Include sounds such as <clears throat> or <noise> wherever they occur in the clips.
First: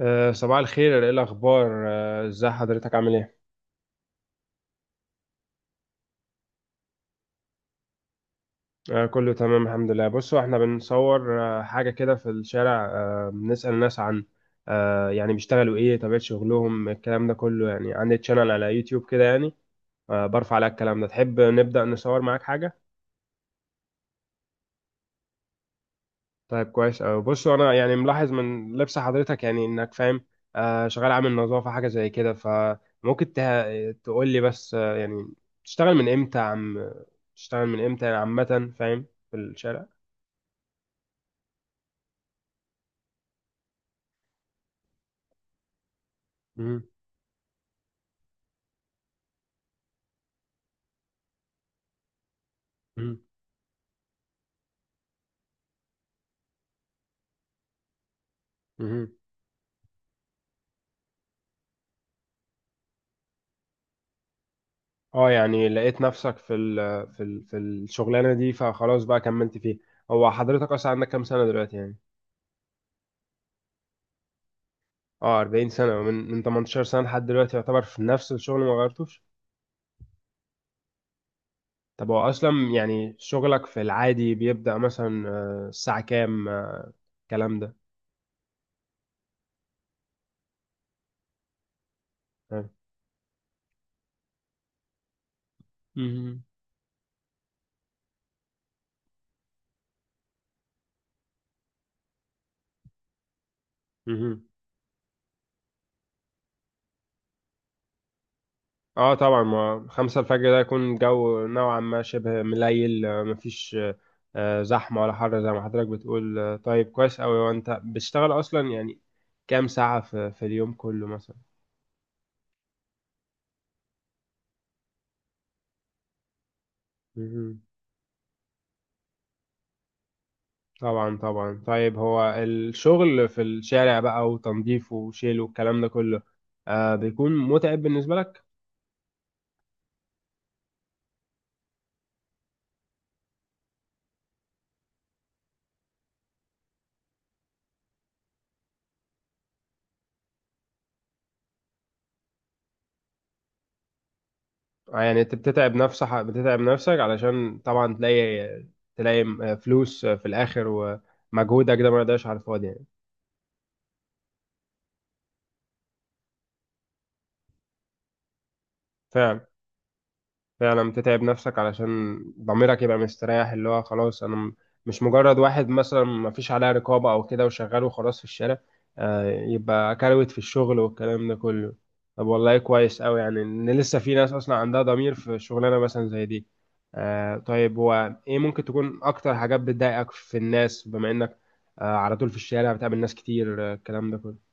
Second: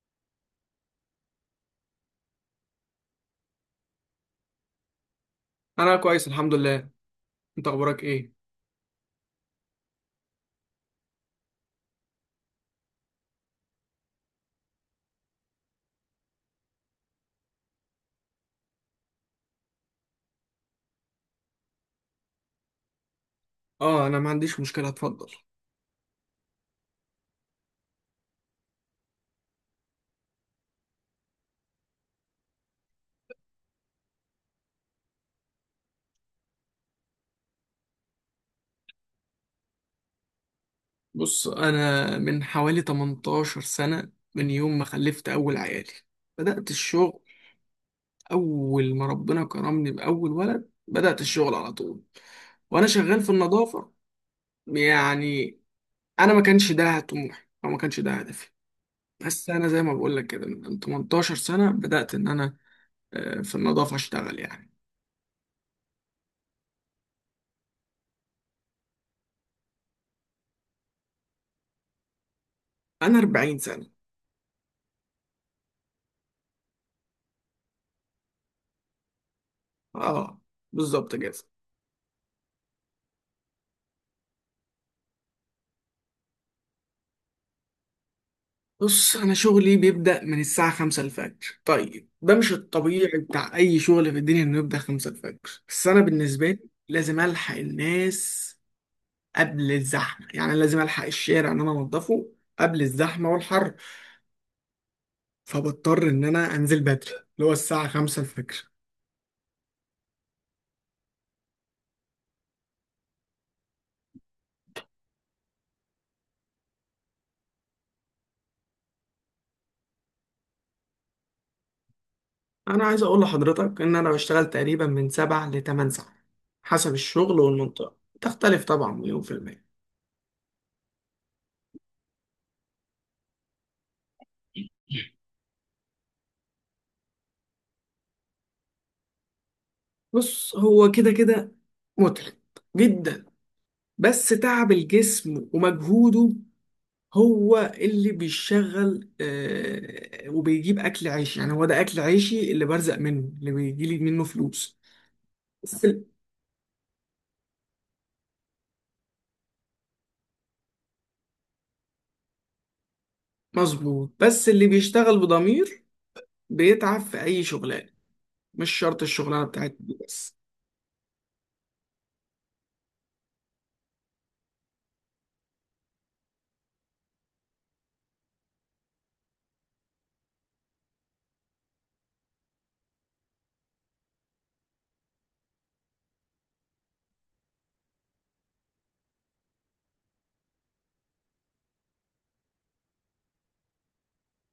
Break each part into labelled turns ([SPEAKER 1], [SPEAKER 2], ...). [SPEAKER 1] صباح الخير، ايه الاخبار؟ ازاي حضرتك؟ عامل ايه؟
[SPEAKER 2] انا كويس الحمد لله. انت اخبارك ايه؟
[SPEAKER 1] كله تمام الحمد لله. بصوا احنا بنصور حاجه كده في الشارع، بنسأل الناس عن يعني بيشتغلوا ايه، طبيعه شغلهم، الكلام ده كله. يعني عندي تشانل على يوتيوب كده يعني، برفع على الكلام ده. تحب نبدأ نصور معاك حاجه؟
[SPEAKER 2] اه، انا ما عنديش مشكله، اتفضل.
[SPEAKER 1] طيب، كويس أوي. بص انا يعني ملاحظ من لبس حضرتك، يعني انك فاهم، شغال عامل نظافة حاجة زي كده. فممكن تقول لي بس يعني تشتغل من امتى يا عم؟ تشتغل من امتى يعني، عامة فاهم، في الشارع.
[SPEAKER 2] بص، انا من حوالي 18 سنه، من يوم ما خلفت اول عيالي بدات
[SPEAKER 1] مهم.
[SPEAKER 2] الشغل. اول ما ربنا كرمني باول ولد بدات الشغل على طول، وانا
[SPEAKER 1] مهم.
[SPEAKER 2] شغال في النظافه. يعني انا ما كانش ده طموحي او ما كانش ده هدفي،
[SPEAKER 1] مهم.
[SPEAKER 2] بس انا زي ما بقول لك كده من 18 سنه بدات ان انا في النظافه اشتغل يعني.
[SPEAKER 1] اه، يعني لقيت نفسك في الشغلانة دي، فخلاص بقى كملت فيها. هو حضرتك اصلا عندك كام سنة دلوقتي يعني؟
[SPEAKER 2] انا 40 سنه،
[SPEAKER 1] اه، 40 سنة، من 18 سنة لحد دلوقتي، يعتبر في نفس الشغل ما غيرتوش.
[SPEAKER 2] اه بالظبط كده.
[SPEAKER 1] طب هو اصلا يعني شغلك في العادي بيبدأ مثلا الساعة كام الكلام ده؟
[SPEAKER 2] بص، أنا شغلي بيبدأ من الساعة خمسة الفجر. طيب ده مش
[SPEAKER 1] آه.
[SPEAKER 2] الطبيعي بتاع أي شغل في الدنيا إنه يبدأ خمسة الفجر، بس أنا
[SPEAKER 1] مهم.
[SPEAKER 2] بالنسبة لي لازم ألحق الناس قبل الزحمة، يعني لازم ألحق الشارع إن أنا أنضفه قبل الزحمة والحر.
[SPEAKER 1] مهم.
[SPEAKER 2] فبضطر إن أنا أنزل بدري اللي هو الساعة خمسة الفجر.
[SPEAKER 1] اه طبعا، ما خمسة الفجر ده يكون الجو نوعا ما شبه مليل، مفيش زحمة ولا حر زي ما حضرتك بتقول. طيب كويس أوي. وانت بتشتغل اصلا يعني كام ساعة في اليوم كله مثلا؟
[SPEAKER 2] أنا عايز أقول لحضرتك إن أنا بشتغل تقريبا من سبع لتمن ساعات، حسب الشغل
[SPEAKER 1] مهم.
[SPEAKER 2] والمنطقة تختلف طبعا مليون في المية.
[SPEAKER 1] طبعا طبعا. طيب هو الشغل في الشارع بقى وتنظيفه وشيله والكلام ده كله، بيكون متعب بالنسبة لك؟
[SPEAKER 2] بص، هو كده كده متعب جدا، بس تعب الجسم ومجهوده هو اللي بيشغل، وبيجيب اكل عيشي، يعني هو ده اكل عيشي اللي برزق منه، اللي بيجيلي منه فلوس.
[SPEAKER 1] يعني انت بتتعب
[SPEAKER 2] بس ال-
[SPEAKER 1] نفسك بتتعب نفسك علشان طبعا تلاقي تلاقي فلوس في الاخر، ومجهودك ده ما يضيعش على الفاضي يعني.
[SPEAKER 2] مظبوط، بس اللي بيشتغل بضمير بيتعب في اي شغلانه، مش شرط الشغلانه
[SPEAKER 1] فعلا
[SPEAKER 2] بتاعتي دي بس.
[SPEAKER 1] فعلا. بتتعب نفسك علشان ضميرك يبقى مستريح، اللي هو خلاص انا مش مجرد واحد مثلا ما فيش عليه رقابة او كده وشغال وخلاص في الشارع، يبقى كروت في الشغل والكلام ده كله. طب والله كويس قوي، يعني ان لسه في ناس اصلا عندها ضمير في شغلانة مثلا زي دي. طيب، هو ايه ممكن تكون اكتر حاجات بتضايقك في الناس، بما انك على طول في الشارع بتقابل ناس كتير الكلام ده كله؟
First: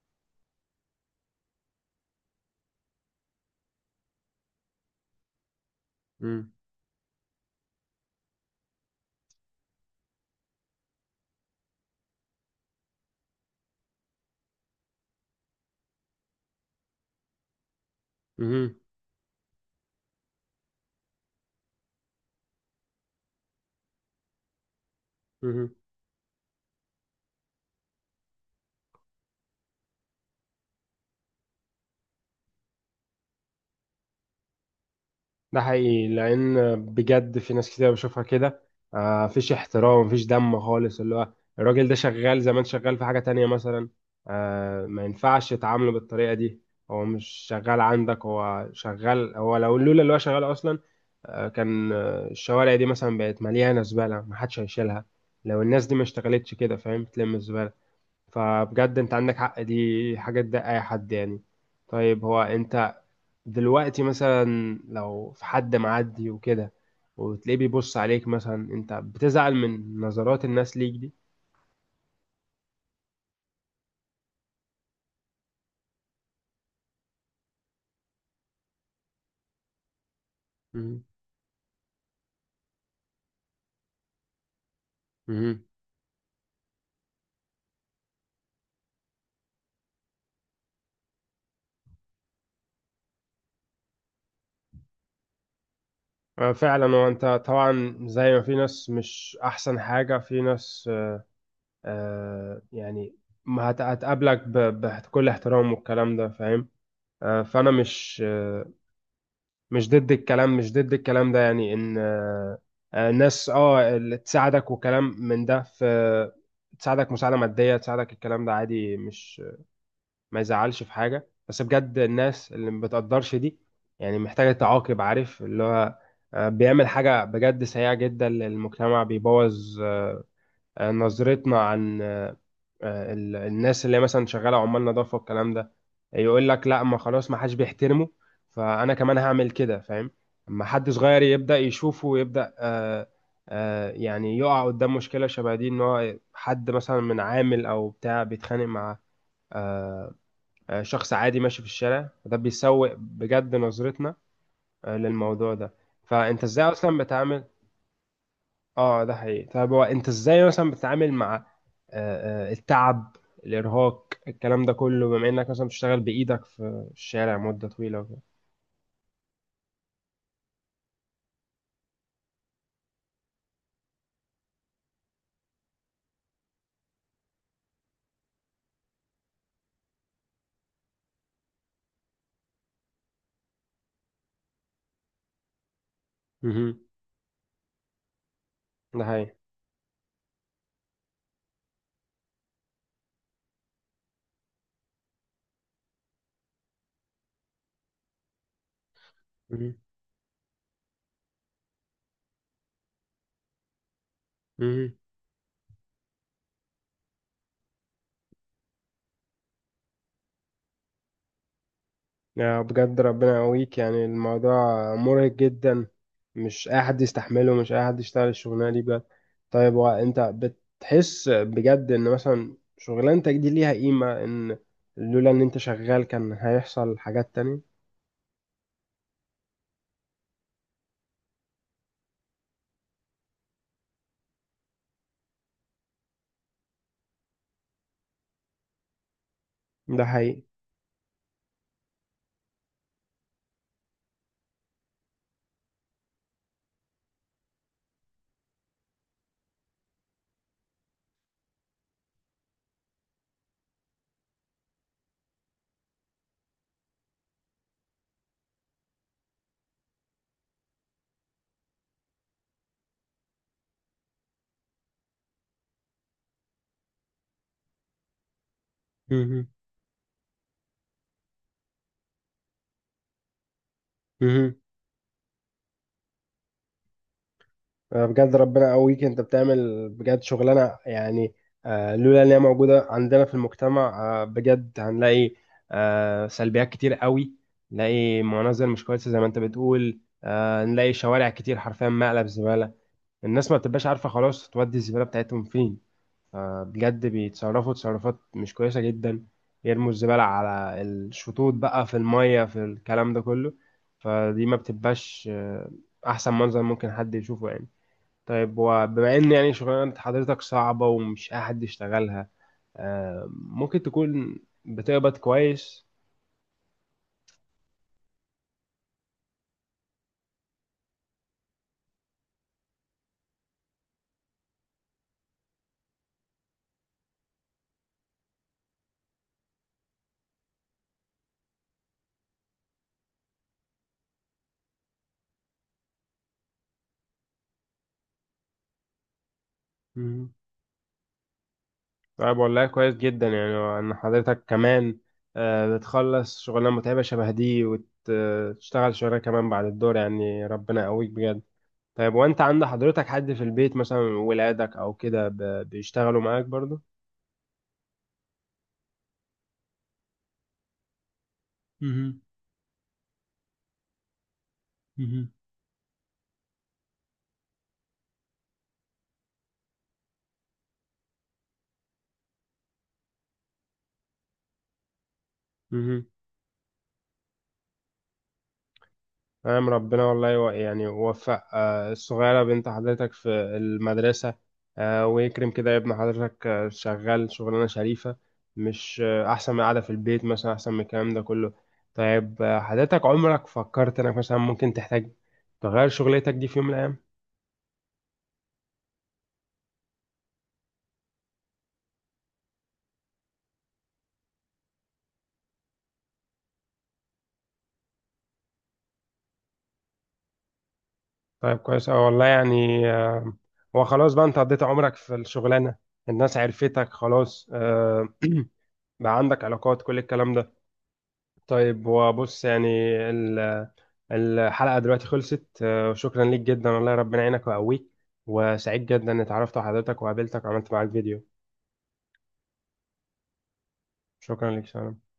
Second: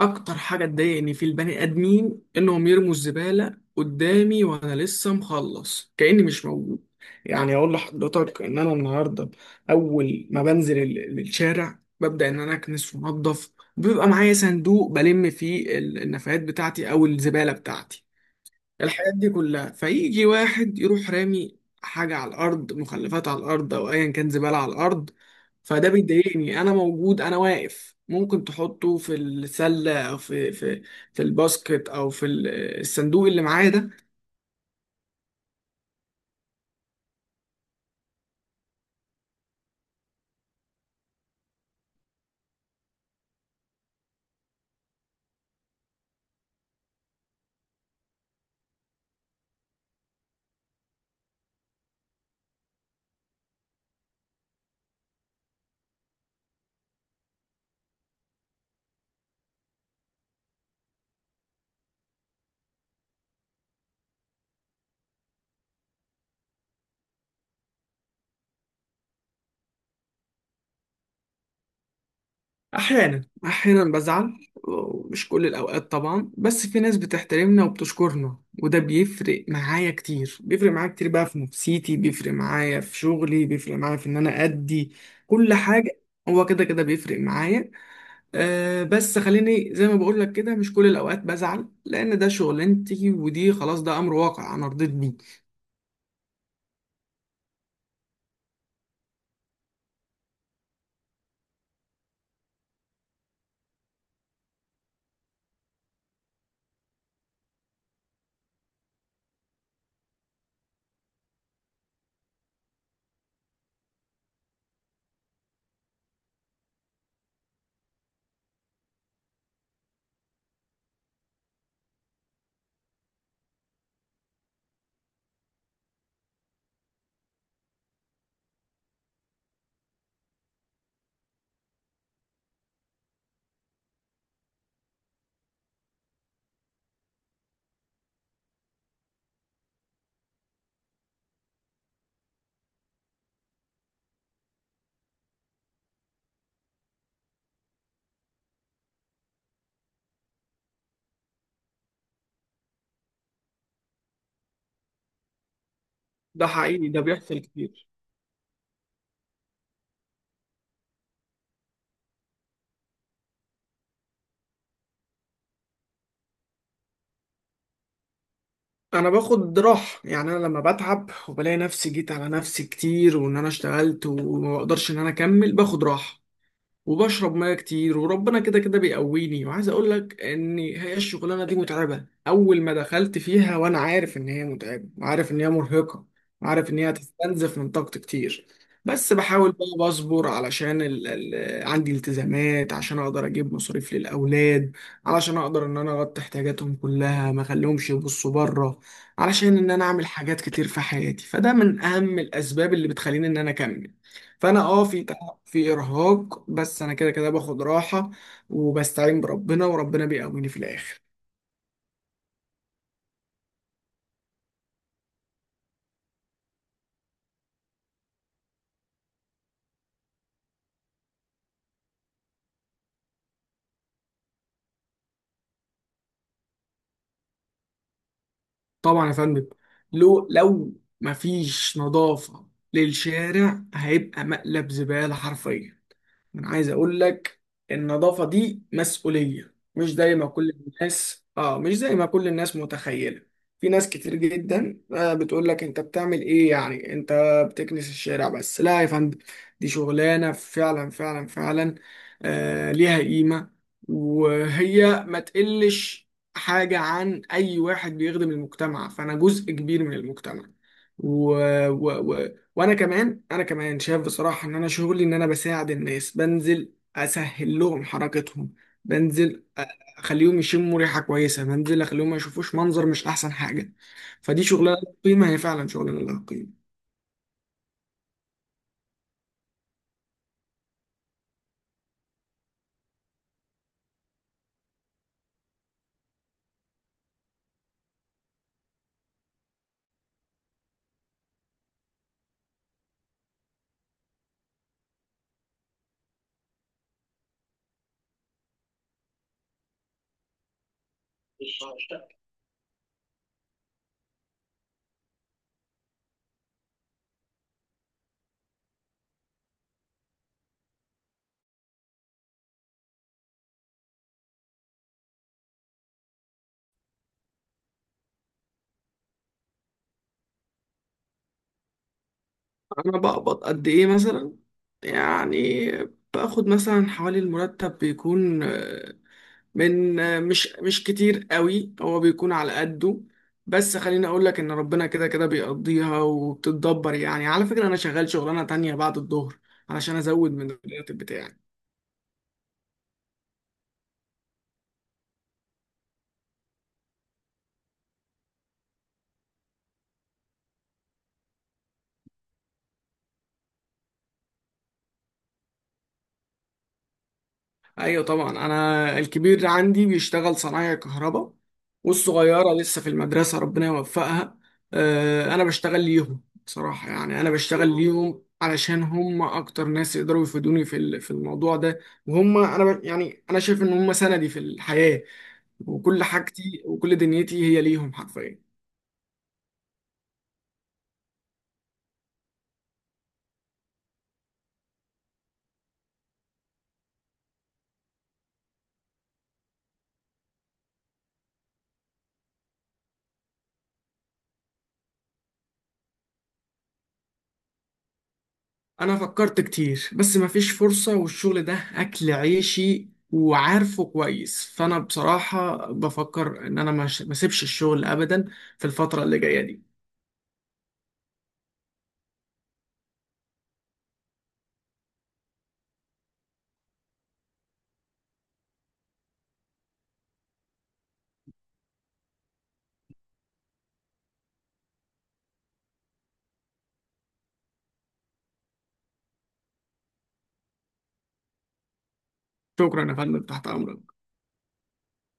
[SPEAKER 2] اكتر حاجه تضايقني في البني ادمين انهم يرموا الزباله قدامي وانا لسه مخلص، كاني مش
[SPEAKER 1] مم.
[SPEAKER 2] موجود. يعني اقول لحضرتك ان انا النهارده اول ما بنزل الشارع ببدا ان انا اكنس وانضف، بيبقى معايا صندوق بلم فيه النفايات بتاعتي او الزباله بتاعتي،
[SPEAKER 1] مهم.
[SPEAKER 2] الحاجات دي كلها. فيجي واحد يروح رامي حاجة على الأرض، مخلفات على الأرض أو أيا كان زبالة على الأرض.
[SPEAKER 1] مهم.
[SPEAKER 2] فده بيضايقني، أنا موجود أنا واقف، ممكن تحطه في السلة أو في في الباسكت أو في الصندوق اللي معايا ده.
[SPEAKER 1] ده حقيقي، لان بجد في ناس كتير بشوفها كده، مفيش احترام، مفيش دم خالص. اللي هو الراجل ده شغال زمان، شغال في حاجة تانية مثلا، ما ينفعش تعامله بالطريقة دي. هو مش شغال عندك، هو شغال، هو لولا اللي هو شغال اصلا كان الشوارع دي مثلا بقت مليانة زبالة، محدش هيشيلها. لو الناس دي ما اشتغلتش كده، فاهم، تلم الزبالة. فبجد انت عندك حق، دي حاجة تضايق اي حد يعني. طيب، هو انت دلوقتي مثلا لو في حد معدي وكده وتلاقيه بيبص عليك مثلا، انت بتزعل من نظرات الناس ليك دي؟
[SPEAKER 2] أحيانا بزعل ومش كل الأوقات طبعا، بس في ناس بتحترمنا وبتشكرنا، وده بيفرق معايا كتير، بيفرق معايا
[SPEAKER 1] مم.
[SPEAKER 2] كتير بقى في نفسيتي، بيفرق معايا في شغلي، بيفرق معايا في إن أنا أدي كل
[SPEAKER 1] مم.
[SPEAKER 2] حاجة. هو كده كده بيفرق معايا. أه، بس خليني زي ما بقول لك كده، مش كل الأوقات بزعل، لأن ده شغلانتي، ودي خلاص ده أمر واقع أنا رضيت بيه.
[SPEAKER 1] فعلا. وانت طبعا زي ما في ناس مش احسن حاجة، في ناس يعني ما هت- هتقابلك بكل احترام والكلام ده، فاهم. فانا مش ضد الكلام مش ضد الكلام ده، يعني ان ناس اللي تساعدك وكلام من ده تساعدك مساعدة مادية، تساعدك الكلام ده عادي، مش ما يزعلش في حاجة. بس بجد الناس اللي ما بتقدرش دي يعني محتاجة تعاقب، عارف، اللي هو بيعمل حاجة بجد سيئة جدا للمجتمع، بيبوظ نظرتنا عن الناس اللي هي مثلا شغاله عمال نظافه والكلام ده. يقول لك لا، ما خلاص، ما حدش بيحترمه، فانا كمان هعمل كده، فاهم. اما حد صغير يبدا يشوفه ويبدا يعني يقع قدام مشكله شبه دي، ان هو حد مثلا من عامل او بتاع بيتخانق مع آه شخص عادي ماشي في الشارع، ده بيسوء بجد نظرتنا للموضوع ده. فانت
[SPEAKER 2] ده
[SPEAKER 1] ازاي
[SPEAKER 2] حقيقي،
[SPEAKER 1] اصلا
[SPEAKER 2] ده بيحصل
[SPEAKER 1] بتعامل؟
[SPEAKER 2] كتير.
[SPEAKER 1] اه، ده حقيقي. طب هو انت ازاي مثلا بتتعامل مع التعب، الارهاق، الكلام ده كله، بما انك مثلا بتشتغل بايدك في الشارع مدة طويلة وكده؟
[SPEAKER 2] انا باخد راحه، يعني انا لما بتعب وبلاقي نفسي جيت على نفسي كتير وان انا اشتغلت وما بقدرش ان انا اكمل، باخد راحه وبشرب ميه كتير، وربنا كده كده بيقويني. وعايز اقول لك ان هي الشغلانه دي متعبه، اول ما دخلت فيها وانا عارف ان هي متعبه وعارف ان هي مرهقه وعارف ان
[SPEAKER 1] مهم.
[SPEAKER 2] هي هتستنزف من طاقتي كتير،
[SPEAKER 1] ده
[SPEAKER 2] بس
[SPEAKER 1] حقيقي.
[SPEAKER 2] بحاول بقى بصبر علشان عندي التزامات، عشان اقدر اجيب مصاريف للاولاد، علشان اقدر ان انا اغطي احتياجاتهم كلها ما اخليهمش يبصوا بره، علشان ان
[SPEAKER 1] مهم.
[SPEAKER 2] انا اعمل حاجات كتير في حياتي. فده من اهم الاسباب اللي بتخليني ان انا اكمل. فانا اه
[SPEAKER 1] مهم.
[SPEAKER 2] في في إرهاق، بس أنا كده كده باخد راحة وبستعين بربنا، وربنا بيقويني في الآخر.
[SPEAKER 1] يا بجد ربنا يقويك، يعني الموضوع مرهق جدا، مش اي حد يستحمله، مش اي حد يشتغل الشغلانه دي بجد. طيب، وانت بتحس بجد ان مثلا شغلانتك دي ليها قيمه، ان لولا ان انت شغال كان هيحصل حاجات تانية؟
[SPEAKER 2] طبعا يا فندم، لو مفيش نظافة للشارع هيبقى مقلب زبالة حرفيا. انا عايز اقول لك النظافة دي مسؤولية، مش
[SPEAKER 1] ده
[SPEAKER 2] زي ما
[SPEAKER 1] حقيقي.
[SPEAKER 2] كل الناس اه مش زي ما كل الناس متخيلة. في ناس كتير جدا بتقول لك انت بتعمل ايه يعني، انت بتكنس الشارع بس. لا يا فندم، دي شغلانة فعلا فعلا فعلا ليها قيمة، وهي ما تقلش حاجة عن اي واحد بيخدم المجتمع، فانا جزء كبير من المجتمع. وانا كمان شايف بصراحه ان انا شغلي ان انا بساعد الناس، بنزل اسهل لهم حركتهم، بنزل
[SPEAKER 1] مهم.
[SPEAKER 2] أ- اخليهم يشموا ريحه كويسه، بنزل اخليهم ما يشوفوش منظر مش احسن حاجه. فدي
[SPEAKER 1] مهم.
[SPEAKER 2] شغلانه لها قيمه، هي فعلا شغلانه لها قيمه.
[SPEAKER 1] بجد ربنا يقويك، انت بتعمل بجد شغلانه، يعني لولا ان هي موجوده عندنا في المجتمع بجد هنلاقي سلبيات كتير قوي. نلاقي مناظر مش كويسه زي ما انت بتقول، نلاقي شوارع كتير حرفيا مقلب زباله. الناس ما بتبقاش عارفه خلاص تودي الزباله بتاعتهم فين، بجد بيتصرفوا تصرفات مش كويسه جدا، يرموا الزباله على الشطوط بقى، في الميه، في الكلام ده كله. فدي ما بتبقاش احسن منظر ممكن حد يشوفه يعني. طيب، وبما ان يعني شغلانة حضرتك صعبة ومش اي حد يشتغلها، ممكن تكون بتقبض كويس؟
[SPEAKER 2] انا بقبض قد ايه مثلا يعني؟ باخد مثلا حوالي المرتب بيكون من مش كتير قوي، هو بيكون على قده. بس خليني اقول لك ان ربنا كده كده بيقضيها وبتتدبر. يعني على فكرة انا شغال شغلانة تانية بعد الظهر علشان ازود
[SPEAKER 1] مم.
[SPEAKER 2] من الراتب بتاعي.
[SPEAKER 1] طيب والله كويس جدا، يعني ان حضرتك كمان بتخلص شغلانة متعبة شبه دي وتشتغل شغلانة كمان بعد الدور، يعني ربنا يقويك بجد. طيب، وانت عند حضرتك حد في البيت مثلا، ولادك او كده، بيشتغلوا معاك برضو؟
[SPEAKER 2] ايوه طبعا، انا الكبير عندي بيشتغل صنايع كهرباء،
[SPEAKER 1] مهم.
[SPEAKER 2] والصغيره لسه في المدرسه ربنا يوفقها.
[SPEAKER 1] مهم.
[SPEAKER 2] انا بشتغل ليهم بصراحه، يعني انا بشتغل ليهم علشان هم اكتر ناس يقدروا يفيدوني في في الموضوع ده، وهم يعني انا شايف ان هم سندي في الحياه، وكل
[SPEAKER 1] مهم.
[SPEAKER 2] حاجتي وكل دنيتي هي ليهم حرفيا.
[SPEAKER 1] نعم، ربنا والله يعني وفق الصغيرة بنت حضرتك في المدرسة، ويكرم كده ابن حضرتك شغال شغلانة شريفة، مش أحسن من قاعدة في البيت مثلا، أحسن من الكلام ده كله. طيب حضرتك عمرك فكرت إنك مثلا ممكن تحتاج تغير شغلتك دي في يوم من الأيام؟
[SPEAKER 2] انا فكرت كتير بس مفيش فرصة، والشغل ده اكل عيشي وعارفه كويس، فانا بصراحة بفكر ان انا مش ما اسيبش الشغل ابدا في الفترة اللي جاية دي.
[SPEAKER 1] طيب كويس أوي والله، يعني هو خلاص بقى أنت قضيت عمرك في الشغلانة، الناس عرفتك خلاص، <clears throat> بقى عندك علاقات كل الكلام ده. طيب، وبص يعني الحلقة دلوقتي خلصت، وشكرا ليك جدا، والله ربنا يعينك ويقويك، وسعيد جدا اني اتعرفت على حضرتك وقابلتك وعملت معاك فيديو.
[SPEAKER 2] شكرا يا فندم، تحت امرك.
[SPEAKER 1] شكرا ليك، سلام.